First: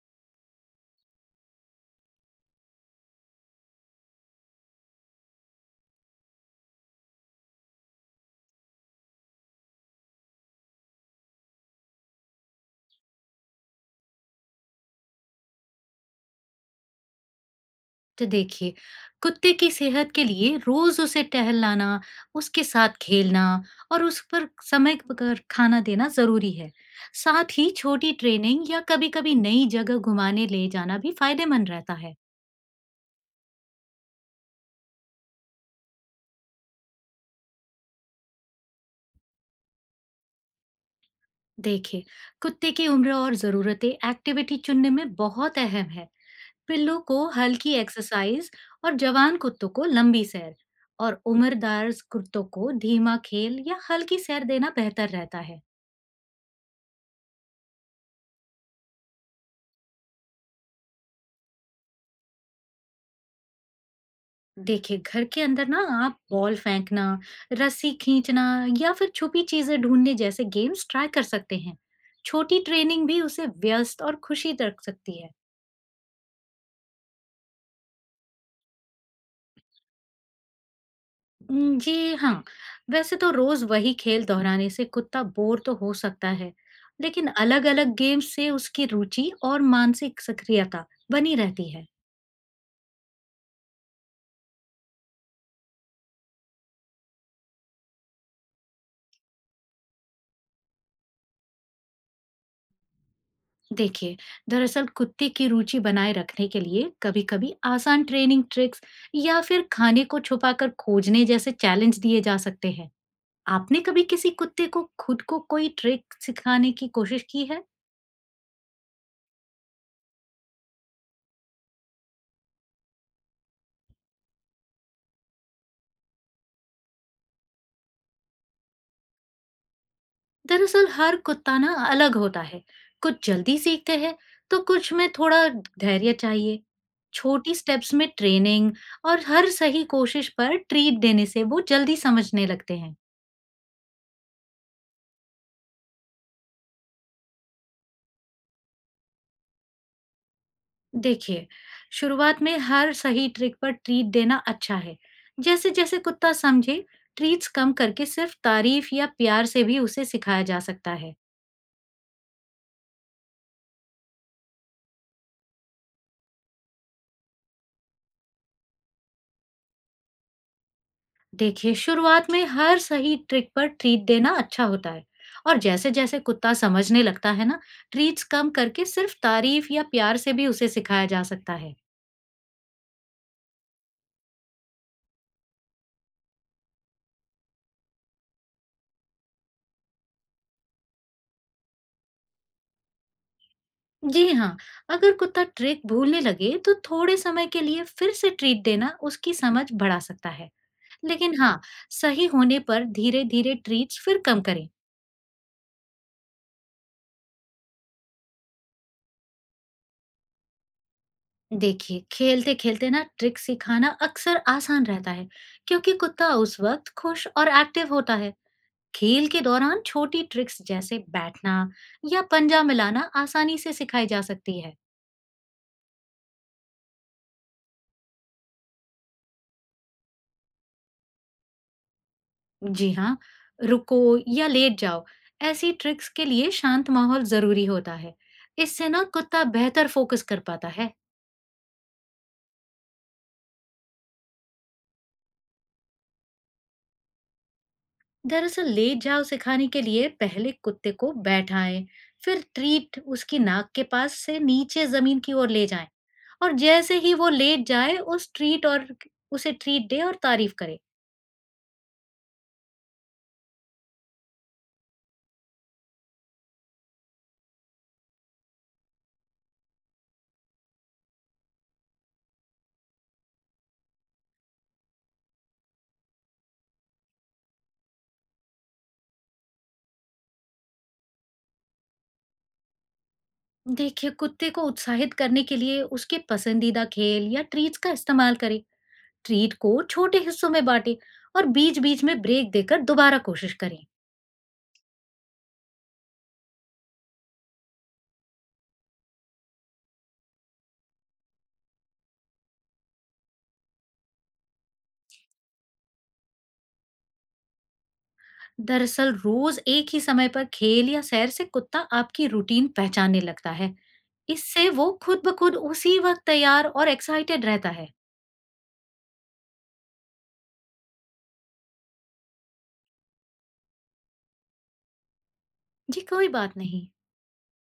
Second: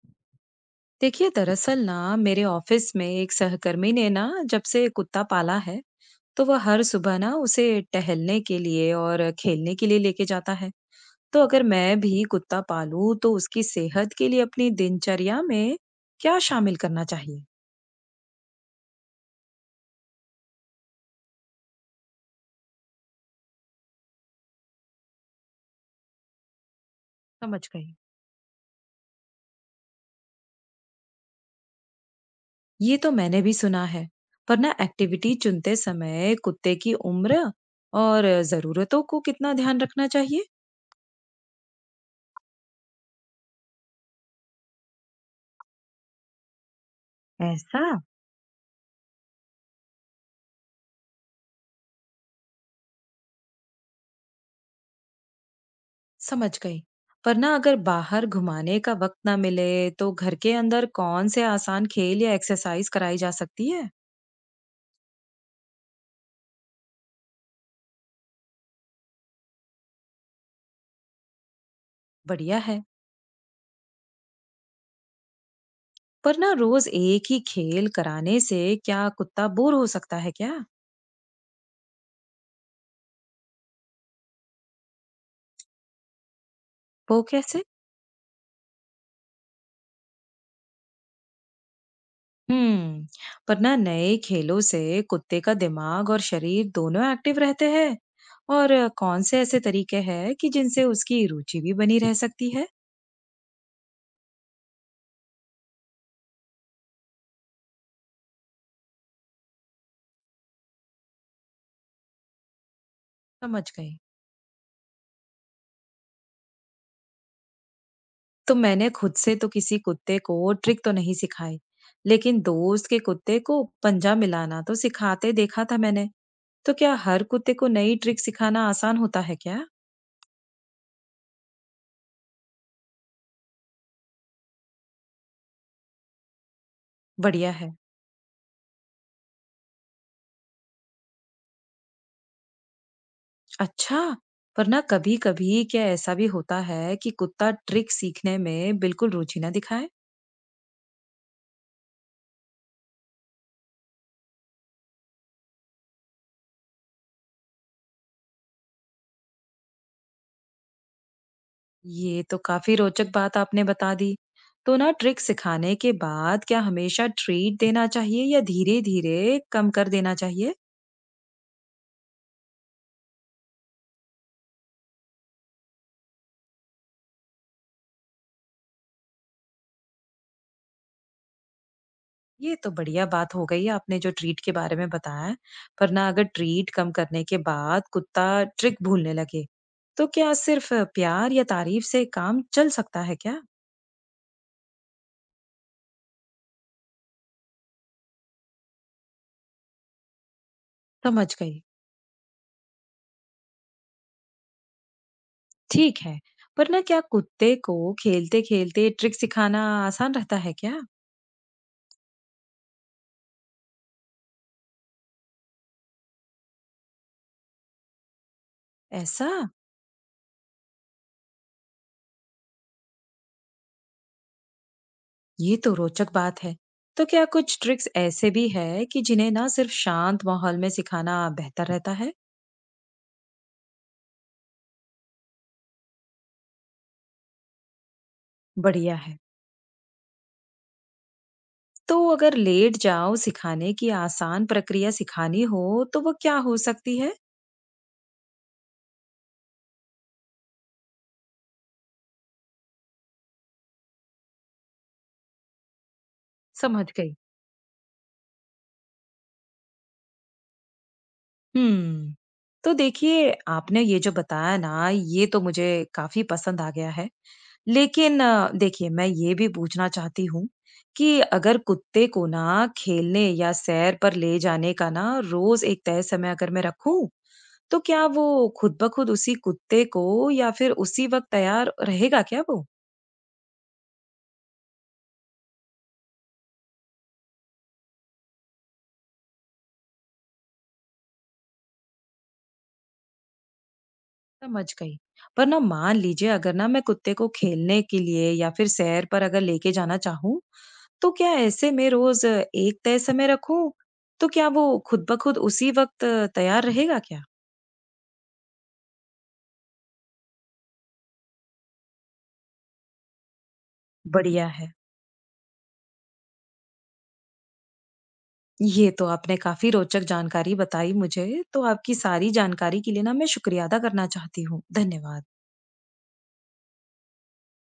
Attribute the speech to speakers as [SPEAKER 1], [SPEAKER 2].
[SPEAKER 1] देखिए दरअसल ना, मेरे ऑफिस में एक सहकर्मी ने ना जब से कुत्ता पाला है, तो वह हर सुबह ना उसे टहलने के लिए और खेलने के लिए लेके जाता है। तो अगर मैं भी कुत्ता पालूं तो उसकी सेहत के लिए अपनी दिनचर्या में क्या शामिल करना चाहिए।
[SPEAKER 2] तो देखिए, कुत्ते की सेहत के लिए रोज उसे टहलाना, उसके साथ खेलना और उस पर समय पर खाना देना जरूरी है। साथ
[SPEAKER 1] समझ
[SPEAKER 2] ही
[SPEAKER 1] गई।
[SPEAKER 2] छोटी ट्रेनिंग या कभी कभी नई जगह घुमाने ले जाना भी फायदेमंद रहता है।
[SPEAKER 1] ये तो मैंने भी सुना है। पर ना एक्टिविटी चुनते समय कुत्ते की उम्र और जरूरतों को कितना ध्यान रखना चाहिए।
[SPEAKER 2] देखिए, कुत्ते की उम्र और जरूरतें एक्टिविटी चुनने में बहुत अहम है। पिल्लों को हल्की
[SPEAKER 1] ऐसा।
[SPEAKER 2] एक्सरसाइज और जवान कुत्तों को लंबी सैर और उम्रदार कुत्तों को धीमा खेल या हल्की सैर देना बेहतर रहता है।
[SPEAKER 1] समझ गई। पर ना अगर बाहर घुमाने का वक्त ना मिले, तो घर के अंदर कौन से आसान खेल या एक्सरसाइज कराई जा सकती है?
[SPEAKER 2] देखिए, घर के अंदर ना आप बॉल फेंकना, रस्सी खींचना या फिर छुपी चीजें ढूंढने जैसे गेम्स ट्राई कर सकते हैं।
[SPEAKER 1] बढ़िया
[SPEAKER 2] छोटी
[SPEAKER 1] है।
[SPEAKER 2] ट्रेनिंग भी उसे व्यस्त और खुशी रख सकती है।
[SPEAKER 1] पर ना रोज एक ही खेल कराने से क्या कुत्ता बोर हो सकता है क्या?
[SPEAKER 2] जी हाँ। वैसे तो रोज वही खेल दोहराने से कुत्ता बोर तो हो सकता है,
[SPEAKER 1] वो
[SPEAKER 2] लेकिन
[SPEAKER 1] कैसे?
[SPEAKER 2] अलग अलग गेम्स से उसकी रुचि और मानसिक सक्रियता बनी रहती है।
[SPEAKER 1] हम्म। पर ना नए खेलों से कुत्ते का दिमाग और शरीर दोनों एक्टिव रहते हैं। और कौन से ऐसे तरीके हैं कि जिनसे उसकी रुचि भी बनी रह सकती है?
[SPEAKER 2] देखिए, दरअसल कुत्ते की रुचि बनाए रखने के लिए कभी-कभी आसान ट्रेनिंग ट्रिक्स या फिर खाने को छुपाकर खोजने जैसे चैलेंज दिए जा सकते हैं।
[SPEAKER 1] समझ
[SPEAKER 2] आपने
[SPEAKER 1] गई।
[SPEAKER 2] कभी किसी कुत्ते को खुद को कोई ट्रिक सिखाने की कोशिश की है?
[SPEAKER 1] तो मैंने खुद से तो किसी कुत्ते को ट्रिक तो नहीं सिखाई, लेकिन दोस्त के कुत्ते को पंजा मिलाना तो सिखाते देखा था मैंने। तो क्या हर कुत्ते को नई ट्रिक सिखाना आसान होता है क्या?
[SPEAKER 2] दरअसल हर कुत्ता ना अलग होता है। कुछ जल्दी सीखते हैं तो कुछ में थोड़ा धैर्य चाहिए।
[SPEAKER 1] बढ़िया
[SPEAKER 2] छोटी
[SPEAKER 1] है।
[SPEAKER 2] स्टेप्स में ट्रेनिंग और हर सही कोशिश पर ट्रीट देने से वो जल्दी समझने लगते हैं।
[SPEAKER 1] अच्छा, पर ना कभी-कभी क्या ऐसा भी होता है कि कुत्ता ट्रिक सीखने में बिल्कुल रुचि ना दिखाए?
[SPEAKER 2] देखिए, शुरुआत में हर सही ट्रिक पर ट्रीट देना अच्छा है। जैसे-जैसे कुत्ता समझे, ट्रीट्स कम करके सिर्फ तारीफ या प्यार से भी उसे सिखाया जा सकता है।
[SPEAKER 1] ये तो काफी रोचक बात आपने बता दी। तो ना ट्रिक सिखाने के बाद क्या हमेशा ट्रीट देना चाहिए या धीरे-धीरे कम कर देना चाहिए?
[SPEAKER 2] देखिए, शुरुआत में हर सही ट्रिक पर ट्रीट देना अच्छा होता है, और जैसे-जैसे कुत्ता समझने लगता है ना, ट्रीट्स कम करके सिर्फ तारीफ या प्यार से भी उसे सिखाया जा सकता है।
[SPEAKER 1] ये तो बढ़िया बात हो गई आपने जो ट्रीट के बारे में बताया है। पर ना अगर ट्रीट कम करने के बाद कुत्ता ट्रिक भूलने लगे, तो क्या सिर्फ प्यार या तारीफ से काम चल सकता है क्या?
[SPEAKER 2] जी हाँ, अगर कुत्ता ट्रिक भूलने लगे, तो थोड़े समय के लिए फिर से ट्रीट देना उसकी समझ बढ़ा सकता है।
[SPEAKER 1] समझ
[SPEAKER 2] लेकिन हाँ,
[SPEAKER 1] गई।
[SPEAKER 2] सही होने पर धीरे-धीरे ट्रीट्स फिर कम करें।
[SPEAKER 1] ठीक है। पर ना क्या कुत्ते को खेलते खेलते ट्रिक सिखाना आसान रहता है क्या?
[SPEAKER 2] देखिए, खेलते-खेलते ना ट्रिक सिखाना अक्सर आसान रहता है, क्योंकि कुत्ता उस वक्त खुश और एक्टिव होता है।
[SPEAKER 1] ऐसा।
[SPEAKER 2] खेल के दौरान छोटी ट्रिक्स जैसे बैठना या पंजा मिलाना आसानी से सिखाई जा सकती है।
[SPEAKER 1] ये तो रोचक बात है। तो क्या कुछ ट्रिक्स ऐसे भी है कि जिन्हें ना सिर्फ शांत माहौल में सिखाना बेहतर रहता है?
[SPEAKER 2] जी हाँ, रुको या लेट जाओ, ऐसी ट्रिक्स के लिए शांत माहौल ज़रूरी होता है। इससे
[SPEAKER 1] बढ़िया
[SPEAKER 2] ना
[SPEAKER 1] है।
[SPEAKER 2] कुत्ता बेहतर फोकस कर पाता है।
[SPEAKER 1] तो अगर लेट जाओ सिखाने की आसान प्रक्रिया सिखानी हो, तो वो क्या हो सकती है?
[SPEAKER 2] दरअसल ले जाओ सिखाने के लिए पहले कुत्ते को बैठाएं, फिर ट्रीट उसकी नाक के पास से नीचे जमीन की ओर ले जाएं और
[SPEAKER 1] समझ
[SPEAKER 2] जैसे
[SPEAKER 1] गई।
[SPEAKER 2] ही वो लेट जाए उस ट्रीट और उसे ट्रीट दे और तारीफ करे।
[SPEAKER 1] हम्म। तो देखिए, आपने ये जो बताया ना, ये तो मुझे काफी पसंद आ गया है। लेकिन देखिए, मैं ये भी पूछना चाहती हूँ कि अगर कुत्ते को ना खेलने या सैर पर ले जाने का ना रोज एक तय समय अगर मैं रखूं, तो क्या वो खुद ब खुद उसी कुत्ते को या फिर उसी वक्त तैयार रहेगा क्या वो।
[SPEAKER 2] देखिए, कुत्ते को उत्साहित करने के लिए उसके पसंदीदा खेल या ट्रीट्स का इस्तेमाल करें। ट्रीट को छोटे हिस्सों में बांटे और बीच बीच में ब्रेक देकर दोबारा कोशिश करें।
[SPEAKER 1] समझ गई। पर ना मान लीजिए अगर ना मैं कुत्ते को खेलने के लिए या फिर सैर पर अगर लेके जाना चाहूँ, तो क्या ऐसे में रोज एक तय समय रखूं? तो क्या वो खुद ब खुद उसी वक्त तैयार रहेगा क्या?
[SPEAKER 2] दरअसल रोज एक ही समय पर खेल या सैर से कुत्ता आपकी रूटीन पहचानने लगता है।
[SPEAKER 1] बढ़िया
[SPEAKER 2] इससे
[SPEAKER 1] है।
[SPEAKER 2] वो खुद ब खुद उसी वक्त तैयार और एक्साइटेड रहता है।
[SPEAKER 1] ये तो आपने काफी रोचक जानकारी बताई मुझे। तो आपकी सारी जानकारी के लिए ना मैं शुक्रिया अदा करना चाहती हूँ। धन्यवाद।
[SPEAKER 2] जी, कोई बात नहीं।